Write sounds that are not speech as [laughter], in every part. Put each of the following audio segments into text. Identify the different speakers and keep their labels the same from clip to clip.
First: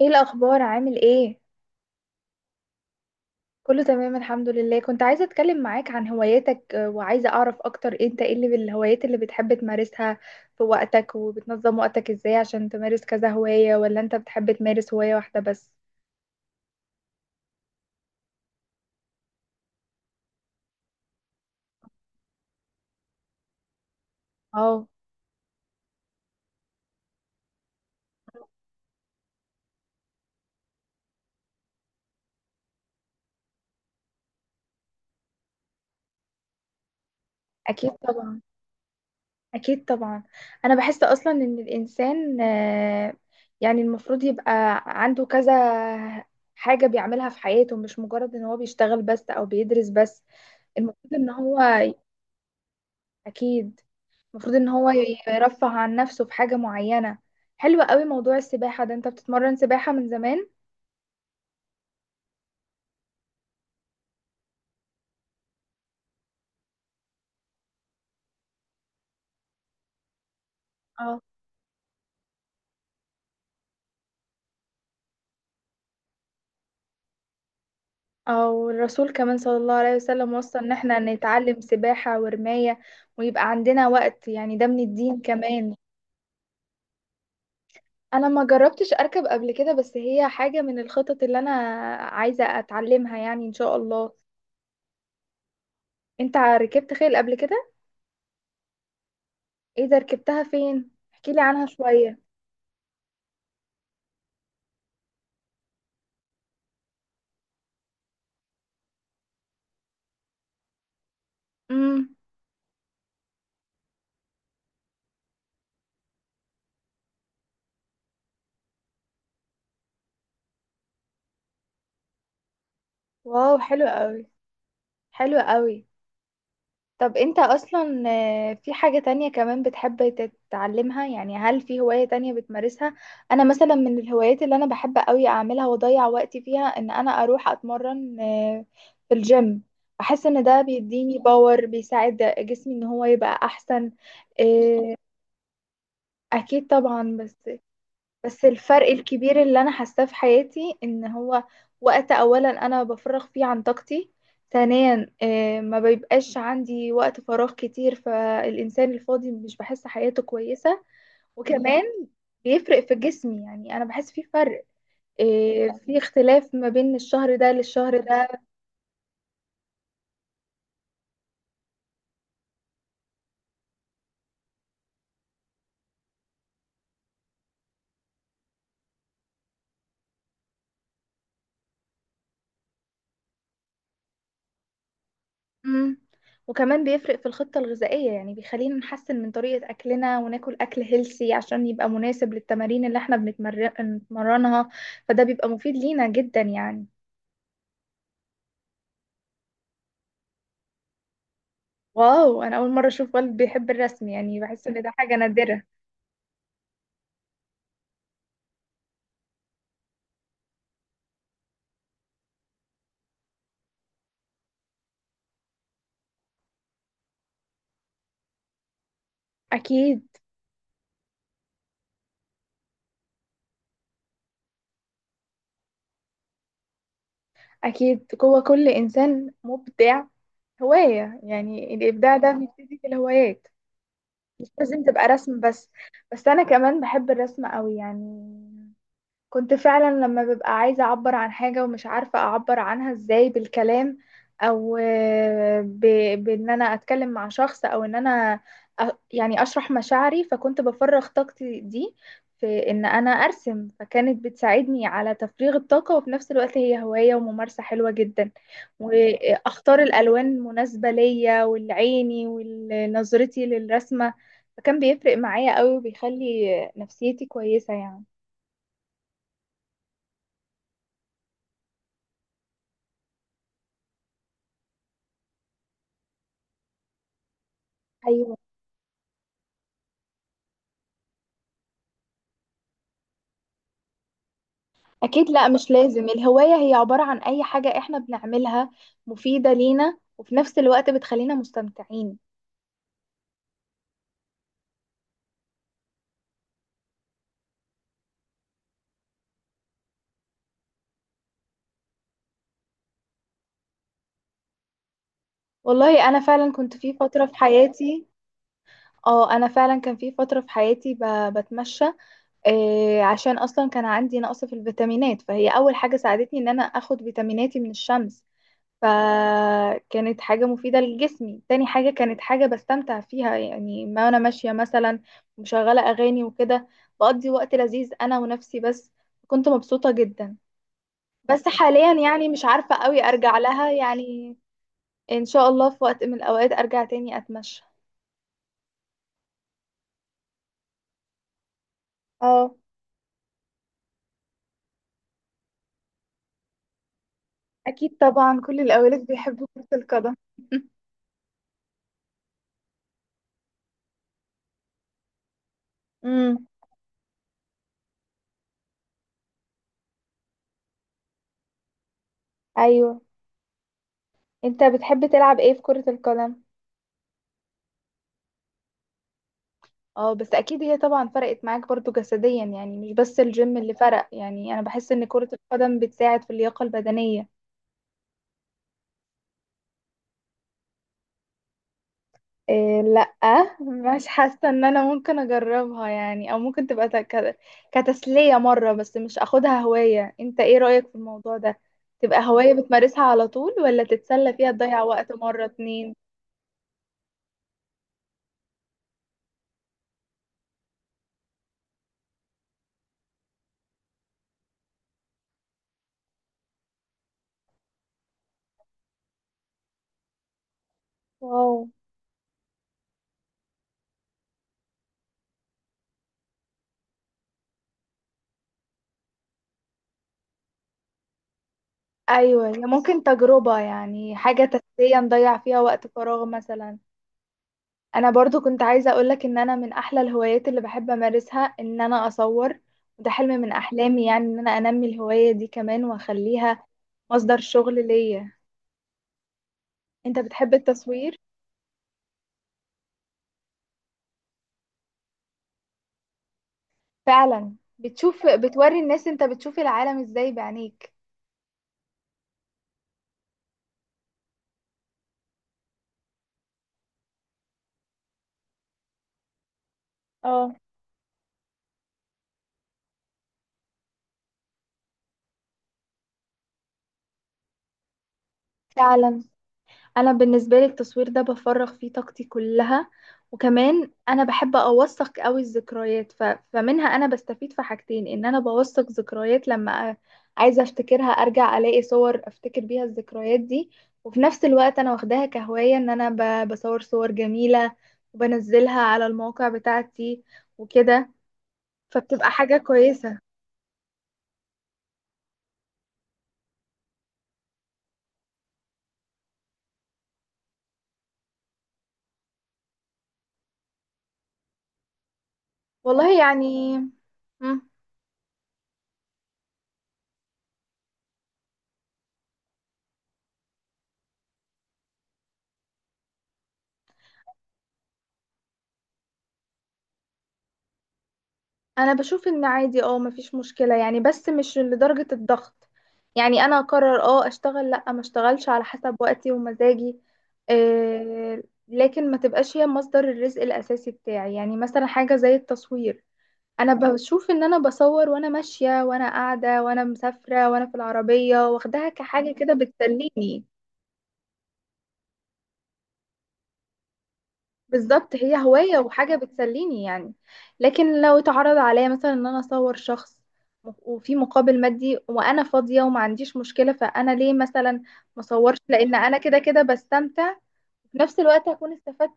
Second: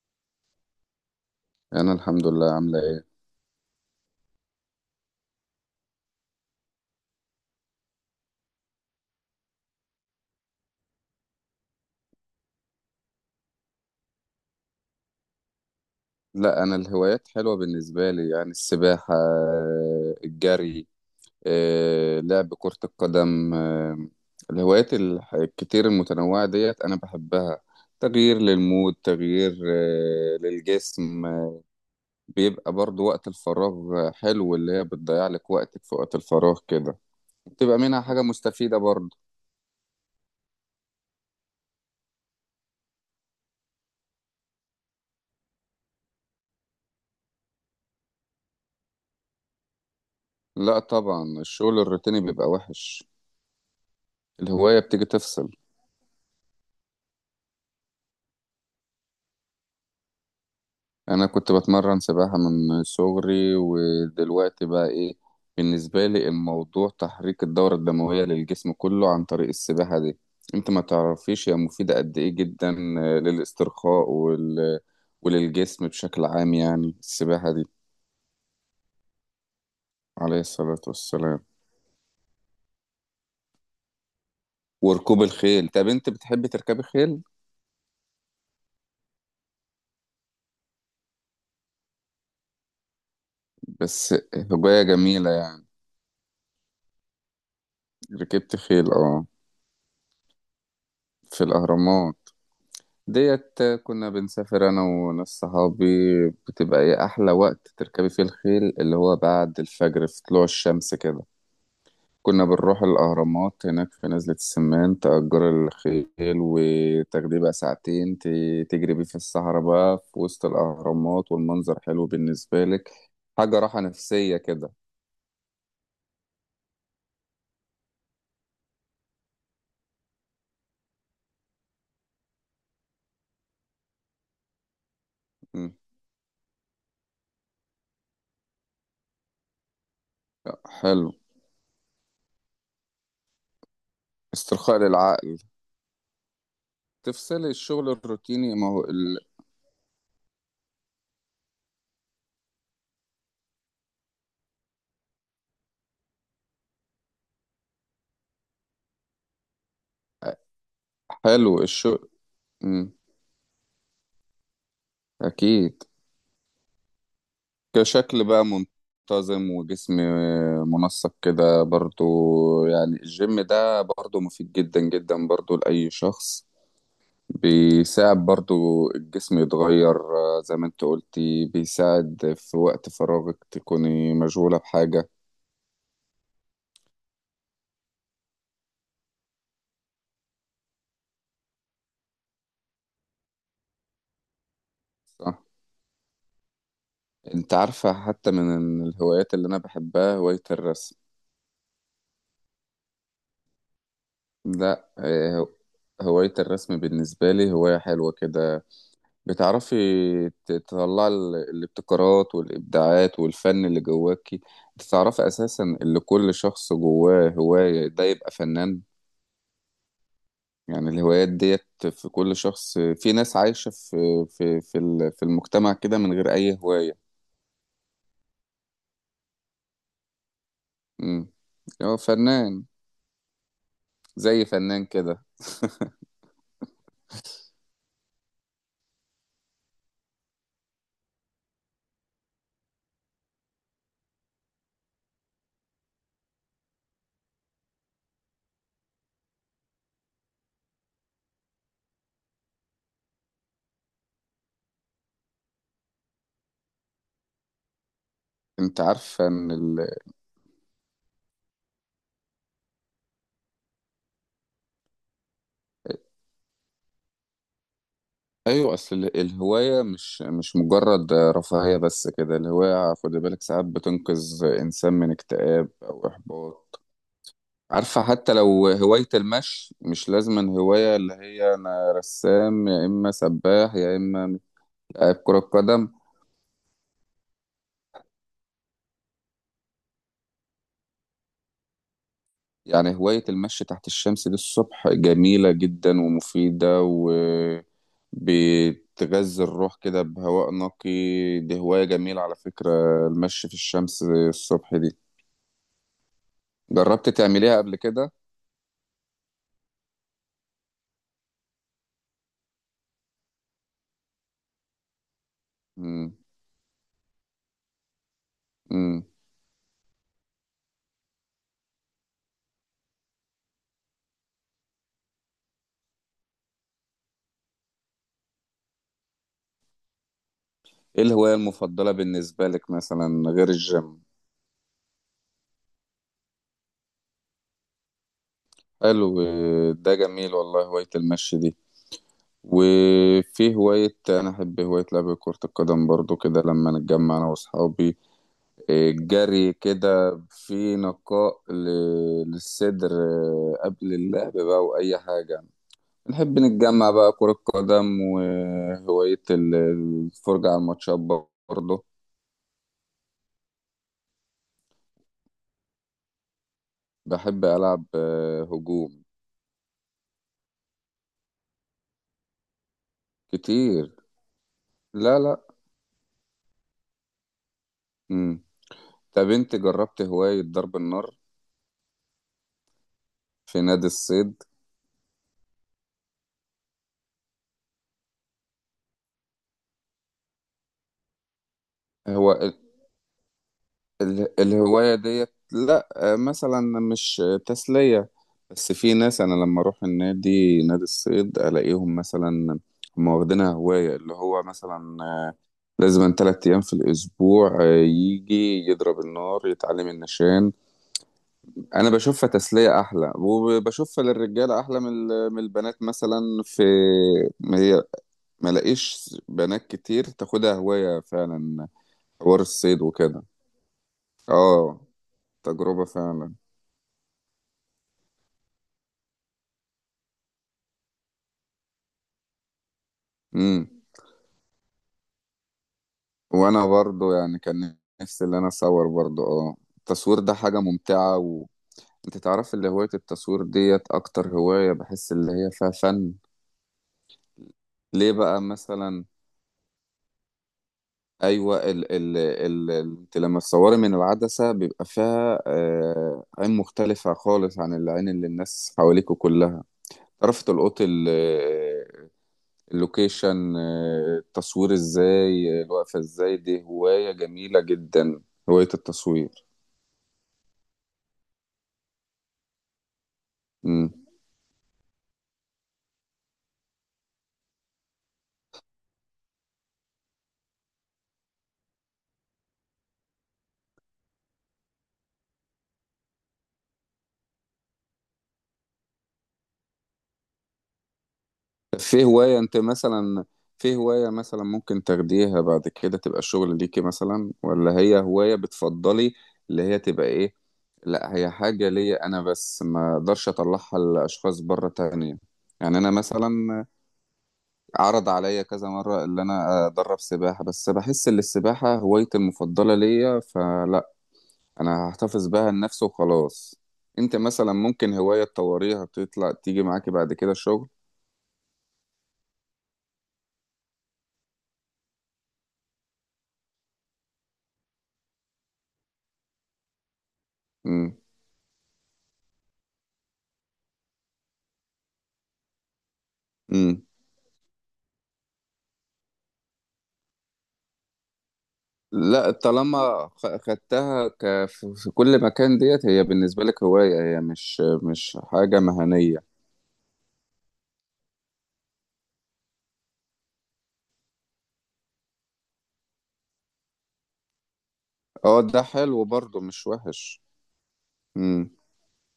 Speaker 1: ايه الاخبار؟ عامل ايه؟
Speaker 2: انا الحمد لله. عامله ايه؟
Speaker 1: كله تمام الحمد لله. كنت عايزه اتكلم معاك عن هواياتك، وعايزه اعرف اكتر انت ايه الهوايات اللي بتحب تمارسها في وقتك، وبتنظم وقتك ازاي عشان تمارس كذا هوايه، ولا انت بتحب تمارس هوايه واحده بس؟
Speaker 2: لا، انا الهوايات حلوه بالنسبه لي، يعني السباحه، الجري، لعب كره القدم.
Speaker 1: اه.
Speaker 2: الهوايات الكتير المتنوعه ديت انا بحبها. تغيير للمود، تغيير للجسم. بيبقى برضو وقت الفراغ حلو، اللي هي بتضيع لك وقتك في وقت الفراغ كده، بتبقى
Speaker 1: اكيد
Speaker 2: منها حاجه
Speaker 1: طبعا.
Speaker 2: مستفيده برضو.
Speaker 1: اكيد طبعا. انا بحس اصلا ان الانسان، يعني المفروض يبقى عنده كذا حاجه بيعملها في حياته، مش مجرد ان هو بيشتغل بس او بيدرس بس.
Speaker 2: لا
Speaker 1: المفروض ان
Speaker 2: طبعا،
Speaker 1: هو
Speaker 2: الشغل الروتيني بيبقى وحش.
Speaker 1: اكيد. المفروض ان
Speaker 2: الهوايه
Speaker 1: هو
Speaker 2: بتيجي تفصل.
Speaker 1: يرفه عن نفسه في حاجة معينة. حلو قوي موضوع السباحة ده. انت بتتمرن سباحة من زمان؟
Speaker 2: انا كنت بتمرن سباحة من صغري، ودلوقتي بقى ايه، بالنسبة لي الموضوع تحريك الدورة الدموية للجسم كله عن طريق السباحة دي. انت ما
Speaker 1: اه.
Speaker 2: تعرفيش هي مفيدة قد ايه، جدا للاسترخاء وللجسم بشكل عام، يعني السباحة دي.
Speaker 1: او الرسول كمان صلى الله عليه وسلم
Speaker 2: عليه
Speaker 1: وصى ان
Speaker 2: الصلاة
Speaker 1: احنا
Speaker 2: والسلام.
Speaker 1: نتعلم سباحة ورماية، ويبقى عندنا وقت، يعني ده من الدين
Speaker 2: وركوب الخيل.
Speaker 1: كمان.
Speaker 2: طب انت بتحبي تركبي خيل؟
Speaker 1: انا ما جربتش اركب قبل كده، بس هي حاجة من الخطط اللي انا عايزة اتعلمها يعني ان شاء الله.
Speaker 2: بس هواية جميلة يعني.
Speaker 1: انت ركبت خيل قبل كده؟
Speaker 2: ركبت خيل، اه.
Speaker 1: ايه ده؟ ركبتها فين؟ احكيلي
Speaker 2: في
Speaker 1: عنها
Speaker 2: الاهرامات،
Speaker 1: شوية.
Speaker 2: ديت كنا بنسافر انا وناس صحابي. بتبقى ايه احلى وقت تركبي فيه الخيل؟ اللي هو بعد الفجر، في طلوع الشمس كده.
Speaker 1: امم.
Speaker 2: كنا بنروح الاهرامات هناك في نزلة السمان، تأجر الخيل وتاخديه بقى ساعتين، تجري بيه في الصحراء بقى في وسط الاهرامات، والمنظر حلو بالنسبة لك.
Speaker 1: واو،
Speaker 2: حاجة راحة
Speaker 1: حلو قوي.
Speaker 2: نفسية كده.
Speaker 1: حلو قوي. طب انت اصلا، في حاجة تانية كمان بتحب تتعلمها؟ يعني هل في هواية تانية بتمارسها؟ انا مثلا من الهوايات اللي انا بحب قوي اعملها
Speaker 2: مم.
Speaker 1: واضيع وقتي فيها ان انا اروح اتمرن، في الجيم. بحس ان ده
Speaker 2: حلو.
Speaker 1: بيديني باور، بيساعد جسمي ان هو يبقى احسن.
Speaker 2: استرخاء
Speaker 1: آه،
Speaker 2: للعقل.
Speaker 1: اكيد طبعا. بس
Speaker 2: تفصلي الشغل
Speaker 1: بس
Speaker 2: الروتيني، ما هو
Speaker 1: الفرق الكبير اللي انا حاساه في حياتي ان هو وقت اولا انا بفرغ فيه عن طاقتي. ثانيا، ما بيبقاش عندي وقت فراغ كتير، فالانسان الفاضي مش بحس حياته كويسة.
Speaker 2: حلو
Speaker 1: وكمان
Speaker 2: الشغل.
Speaker 1: بيفرق
Speaker 2: مم.
Speaker 1: في جسمي، يعني انا بحس في فرق،
Speaker 2: اكيد.
Speaker 1: في اختلاف ما بين الشهر ده للشهر
Speaker 2: كشكل
Speaker 1: ده.
Speaker 2: بقى منتظم، وجسم منسق كده برضو. يعني الجيم ده برضو مفيد جدا جدا برضو لأي شخص، بيساعد برضو الجسم يتغير، زي ما انت قلتي بيساعد في وقت فراغك تكوني مشغولة بحاجة.
Speaker 1: مم. وكمان بيفرق في الخطة الغذائية، يعني بيخلينا نحسن من طريقة أكلنا وناكل أكل هيلسي عشان يبقى مناسب للتمارين اللي احنا بنتمرنها، فده
Speaker 2: صح.
Speaker 1: بيبقى مفيد لينا جدا يعني.
Speaker 2: انت عارفة، حتى من الهوايات اللي انا بحبها هواية الرسم.
Speaker 1: واو، أنا أول مرة أشوف والد بيحب الرسم، يعني بحس إن
Speaker 2: لا،
Speaker 1: ده حاجة نادرة.
Speaker 2: هواية الرسم بالنسبة لي هواية حلوة كده. بتعرفي تطلعي الابتكارات والإبداعات والفن اللي جواكي. انت تعرفي أساسا اللي كل شخص جواه هواية ده يبقى فنان.
Speaker 1: أكيد.
Speaker 2: يعني الهوايات ديت في كل شخص. في ناس عايشة في في المجتمع كده من غير أي هواية.
Speaker 1: أكيد جوه كل إنسان مبدع هواية،
Speaker 2: امم
Speaker 1: يعني
Speaker 2: هو
Speaker 1: الإبداع ده
Speaker 2: فنان.
Speaker 1: بيبتدي في الهوايات.
Speaker 2: زي
Speaker 1: مش لازم
Speaker 2: فنان
Speaker 1: تبقى
Speaker 2: كده.
Speaker 1: رسم بس. بس أنا كمان بحب الرسم قوي يعني. كنت فعلا لما ببقى عايزة أعبر عن حاجة ومش عارفة أعبر عنها إزاي بالكلام، أو بإن أنا أتكلم مع شخص، أو إن أنا يعني أشرح مشاعري، فكنت بفرغ طاقتي دي في إن أنا أرسم، فكانت بتساعدني على تفريغ الطاقة، وفي نفس الوقت هي هواية وممارسة حلوة جدا.
Speaker 2: انت عارفة ان
Speaker 1: وأختار الألوان المناسبة ليا، والعيني ونظرتي للرسمة، فكان بيفرق معايا قوي وبيخلي نفسيتي كويسة يعني.
Speaker 2: ايوه، اصل الهواية مش مجرد رفاهية بس كده. الهواية، خد بالك، ساعات بتنقذ انسان من اكتئاب او احباط. عارفة، حتى
Speaker 1: أيوة.
Speaker 2: لو هواية المشي. مش لازم هواية اللي هي أنا رسام، يا إما سباح، يا إما لاعب
Speaker 1: أكيد،
Speaker 2: كرة
Speaker 1: لا مش
Speaker 2: قدم.
Speaker 1: لازم الهواية هي عبارة عن أي حاجة إحنا بنعملها مفيدة لينا وفي نفس الوقت بتخلينا مستمتعين.
Speaker 2: يعني هواية المشي تحت الشمس دي الصبح جميلة جدا ومفيدة، وبتغذي الروح كده بهواء نقي. دي هواية جميلة على فكرة، المشي في الشمس الصبح دي.
Speaker 1: والله أنا فعلا كنت في
Speaker 2: جربت
Speaker 1: فترة في
Speaker 2: تعمليها قبل
Speaker 1: حياتي.
Speaker 2: كده؟
Speaker 1: اه، أنا فعلا كان في فترة في حياتي بتمشى، عشان أصلا كان عندي نقص في الفيتامينات، فهي أول حاجة
Speaker 2: مم.
Speaker 1: ساعدتني إن أنا أخد فيتاميناتي من الشمس.
Speaker 2: مم.
Speaker 1: فكانت حاجة مفيدة لجسمي، تاني حاجة كانت حاجة بستمتع فيها، يعني ما أنا ماشية مثلا مشغلة أغاني وكده، بقضي وقت لذيذ أنا ونفسي بس، كنت مبسوطة جدا.
Speaker 2: إيه الهواية
Speaker 1: بس
Speaker 2: المفضلة
Speaker 1: حاليا يعني مش
Speaker 2: بالنسبة لك
Speaker 1: عارفة قوي
Speaker 2: مثلا
Speaker 1: أرجع
Speaker 2: غير
Speaker 1: لها
Speaker 2: الجيم؟
Speaker 1: يعني، إن شاء الله في وقت من الأوقات أرجع تاني أتمشى.
Speaker 2: حلو. ده جميل والله، هواية المشي دي.
Speaker 1: اه،
Speaker 2: وفي هواية أنا أحب، هواية لعب كرة القدم برضو كده لما نتجمع أنا
Speaker 1: اكيد
Speaker 2: وأصحابي.
Speaker 1: طبعا، كل
Speaker 2: إيه،
Speaker 1: الاولاد بيحبوا
Speaker 2: جري
Speaker 1: كرة القدم
Speaker 2: كده في
Speaker 1: [laughs]
Speaker 2: نقاء للصدر، إيه، قبل اللعب بقى وأي حاجة. نحب
Speaker 1: امم.
Speaker 2: نتجمع بقى كرة قدم. وهواية الفرجة على الماتشات برضو.
Speaker 1: أيوه، أنت بتحب تلعب إيه في كرة القدم؟
Speaker 2: بحب ألعب هجوم.
Speaker 1: اه، بس اكيد هي طبعا فرقت معاك برضو جسديا، يعني مش بس الجيم اللي
Speaker 2: كتير.
Speaker 1: فرق، يعني انا بحس ان
Speaker 2: لا
Speaker 1: كرة
Speaker 2: لا.
Speaker 1: القدم بتساعد في اللياقة البدنية.
Speaker 2: مم. طب أنت جربت هواية ضرب النار
Speaker 1: إيه، لا،
Speaker 2: في نادي
Speaker 1: مش
Speaker 2: الصيد؟
Speaker 1: حاسة ان انا ممكن اجربها يعني، او ممكن تبقى كتسلية مرة، بس مش اخدها هواية. انت ايه رأيك في الموضوع ده؟ تبقى
Speaker 2: هو
Speaker 1: هواية بتمارسها على طول، ولا تتسلى فيها تضيع
Speaker 2: الهواية
Speaker 1: وقت
Speaker 2: ديت
Speaker 1: مرة
Speaker 2: لا،
Speaker 1: اتنين؟
Speaker 2: مثلا مش تسلية. بس في ناس أنا لما أروح النادي، نادي الصيد، ألاقيهم مثلا هم واخدينها هواية. اللي هو مثلا لازم تلات أيام في الأسبوع يجي يضرب النار، يتعلم النشان.
Speaker 1: واو.
Speaker 2: أنا بشوفها تسلية أحلى، وبشوفها للرجالة أحلى من من البنات مثلا. في، ما هي، ما لاقيش بنات كتير تاخدها هواية فعلا. حوار
Speaker 1: ايوه، هي
Speaker 2: الصيد
Speaker 1: ممكن
Speaker 2: وكده.
Speaker 1: تجربة، يعني حاجة
Speaker 2: اه،
Speaker 1: تسلية نضيع فيها
Speaker 2: تجربة
Speaker 1: وقت فراغ
Speaker 2: فعلا.
Speaker 1: مثلا. انا برضو كنت عايزة اقولك ان انا من احلى الهوايات اللي بحب امارسها ان انا اصور، وده حلم من
Speaker 2: مم.
Speaker 1: احلامي يعني، ان انا انمي الهواية دي كمان واخليها
Speaker 2: وانا برضو
Speaker 1: مصدر
Speaker 2: يعني كان
Speaker 1: شغل
Speaker 2: نفسي
Speaker 1: ليا.
Speaker 2: اللي انا اصور برضو. اه،
Speaker 1: انت
Speaker 2: التصوير ده
Speaker 1: بتحب
Speaker 2: حاجة
Speaker 1: التصوير؟
Speaker 2: ممتعة. وانت تعرف، اللي هواية التصوير ديت اكتر هواية بحس اللي هي فيها فن.
Speaker 1: فعلا
Speaker 2: ليه
Speaker 1: بتشوف،
Speaker 2: بقى
Speaker 1: بتوري
Speaker 2: مثلا؟
Speaker 1: الناس انت بتشوف العالم ازاي بعينيك.
Speaker 2: ايوه، انت لما تصوري من العدسة بيبقى فيها عين مختلفة خالص عن العين اللي الناس حواليكوا كلها. تعرف
Speaker 1: اه،
Speaker 2: تلقط اللوكيشن، التصوير ازاي، الوقفة ازاي. دي هواية جميلة جدا، هواية
Speaker 1: فعلا.
Speaker 2: التصوير.
Speaker 1: انا بالنسبه لي التصوير ده بفرغ فيه طاقتي كلها، وكمان
Speaker 2: مم.
Speaker 1: انا بحب اوثق قوي الذكريات فمنها انا بستفيد في حاجتين، ان انا بوثق ذكريات لما عايزه افتكرها، ارجع الاقي صور افتكر بيها الذكريات دي. وفي نفس الوقت انا واخداها كهوايه ان انا بصور صور جميله وبنزلها على المواقع بتاعتي وكده،
Speaker 2: في
Speaker 1: فبتبقى
Speaker 2: هواية
Speaker 1: حاجه
Speaker 2: انت
Speaker 1: كويسه.
Speaker 2: مثلا، في هواية مثلا ممكن تاخديها بعد كده تبقى شغل ليكي مثلا؟ ولا هي هواية بتفضلي اللي هي تبقى ايه؟ لا هي حاجة ليا انا بس، ما اقدرش اطلعها لاشخاص بره تانية. يعني انا
Speaker 1: والله
Speaker 2: مثلا
Speaker 1: يعني. مم.
Speaker 2: عرض عليا كذا مرة اللي انا ادرب سباحة، بس بحس ان السباحة هوايتي المفضلة ليا، فلا، انا هحتفظ بها لنفسي وخلاص. انت مثلا ممكن هواية تطوريها تطلع تيجي معاكي بعد كده شغل؟
Speaker 1: انا بشوف ان عادي، مفيش مشكلة يعني، بس مش لدرجة الضغط. يعني انا اقرر اشتغل لا ما اشتغلش على حسب وقتي ومزاجي. آه لكن ما تبقاش هي مصدر الرزق الاساسي بتاعي، يعني مثلا حاجة زي التصوير، انا
Speaker 2: امم.
Speaker 1: بشوف ان انا بصور وانا ماشية وانا قاعدة وانا مسافرة وانا في العربية، واخداها
Speaker 2: لا،
Speaker 1: كحاجة كده
Speaker 2: طالما
Speaker 1: بتسليني.
Speaker 2: خدتها في كل مكان، ديت هي بالنسبة لك هواية، هي مش
Speaker 1: بالظبط،
Speaker 2: مش
Speaker 1: هي
Speaker 2: حاجة
Speaker 1: هواية وحاجة
Speaker 2: مهنية.
Speaker 1: بتسليني يعني. لكن لو اتعرض عليا مثلا ان انا اصور شخص وفي مقابل مادي، وانا فاضية وما عنديش مشكلة، فانا ليه مثلا ما
Speaker 2: اه،
Speaker 1: اصورش
Speaker 2: ده
Speaker 1: لان
Speaker 2: حلو
Speaker 1: انا كده
Speaker 2: برضو،
Speaker 1: كده
Speaker 2: مش وحش.
Speaker 1: بستمتع؟ في نفس الوقت
Speaker 2: مم.
Speaker 1: هكون استفدت.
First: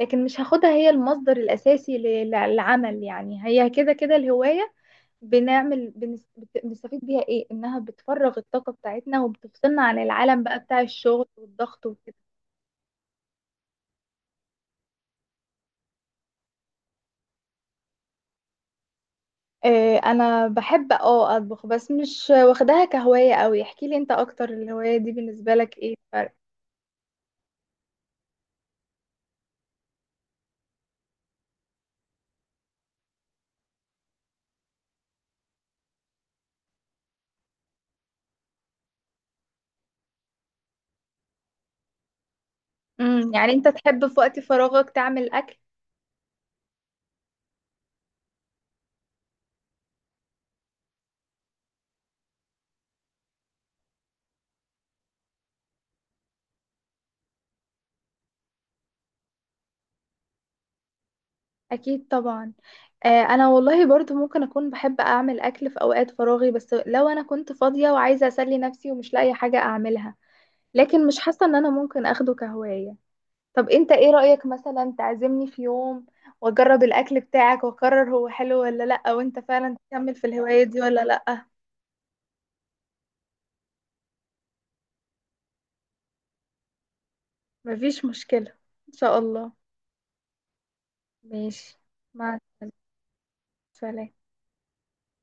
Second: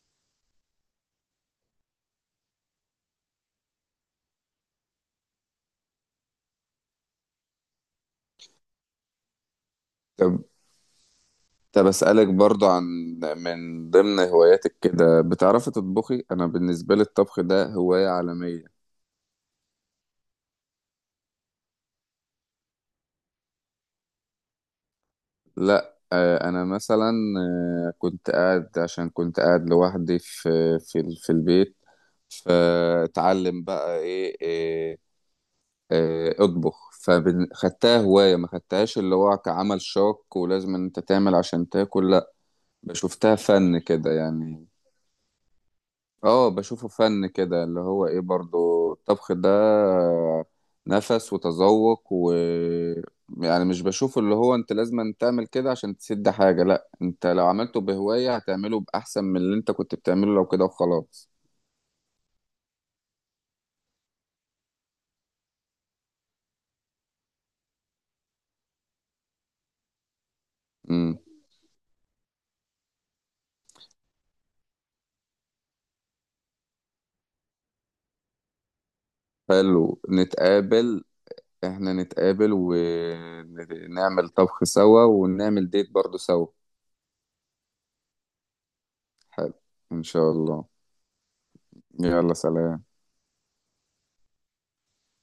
Speaker 1: لكن مش هاخدها هي المصدر الاساسي للعمل، يعني هي كده كده الهواية بنستفيد بيها ايه؟ انها بتفرغ الطاقة بتاعتنا وبتفصلنا عن العالم
Speaker 2: طب
Speaker 1: بقى بتاع الشغل
Speaker 2: طب
Speaker 1: والضغط وكده.
Speaker 2: أسألك برضو عن، من ضمن هواياتك كده بتعرفي تطبخي؟ أنا بالنسبة لي الطبخ ده هواية عالمية.
Speaker 1: إيه، انا بحب اطبخ، بس مش واخداها كهواية قوي. احكي لي انت اكتر الهواية دي بالنسبة لك ايه
Speaker 2: لا،
Speaker 1: الفرق؟
Speaker 2: أنا مثلا كنت قاعد، عشان كنت قاعد لوحدي في البيت. فتعلم بقى ايه، اطبخ، فخدتها هواية، ما خدتهاش اللي هو كعمل شاق ولازم ان انت تعمل عشان تاكل، لا
Speaker 1: امم.
Speaker 2: بشوفتها
Speaker 1: يعني انت
Speaker 2: فن
Speaker 1: تحب
Speaker 2: كده
Speaker 1: في وقت
Speaker 2: يعني.
Speaker 1: فراغك تعمل اكل.
Speaker 2: اه بشوفه فن كده، اللي هو ايه برضو، الطبخ ده نفس وتذوق يعني مش بشوفه اللي هو انت لازم أن تعمل كده عشان تسد حاجة، لا انت لو عملته بهواية هتعمله بأحسن من اللي انت كنت بتعمله لو كده وخلاص.
Speaker 1: اكيد طبعا. ، انا والله برضو ممكن اكون بحب اعمل اكل في اوقات فراغي، بس لو انا كنت فاضية وعايزة اسلي نفسي ومش لاقي حاجة اعملها. لكن مش
Speaker 2: امم.
Speaker 1: حاسة ان انا ممكن اخده كهواية. طب انت ايه رأيك مثلا تعزمني في يوم، واجرب الاكل بتاعك واقرر هو حلو ولا لا، وانت فعلا
Speaker 2: حلو،
Speaker 1: تكمل في الهواية دي ولا
Speaker 2: نتقابل.
Speaker 1: لا؟
Speaker 2: احنا نتقابل ونعمل طبخ سوا، ونعمل ديت برضو سوا.
Speaker 1: مفيش مشكلة، إن شاء الله.
Speaker 2: حلو، ان شاء الله.
Speaker 1: ماشي.
Speaker 2: يلا
Speaker 1: مع
Speaker 2: سلام.
Speaker 1: السلامة.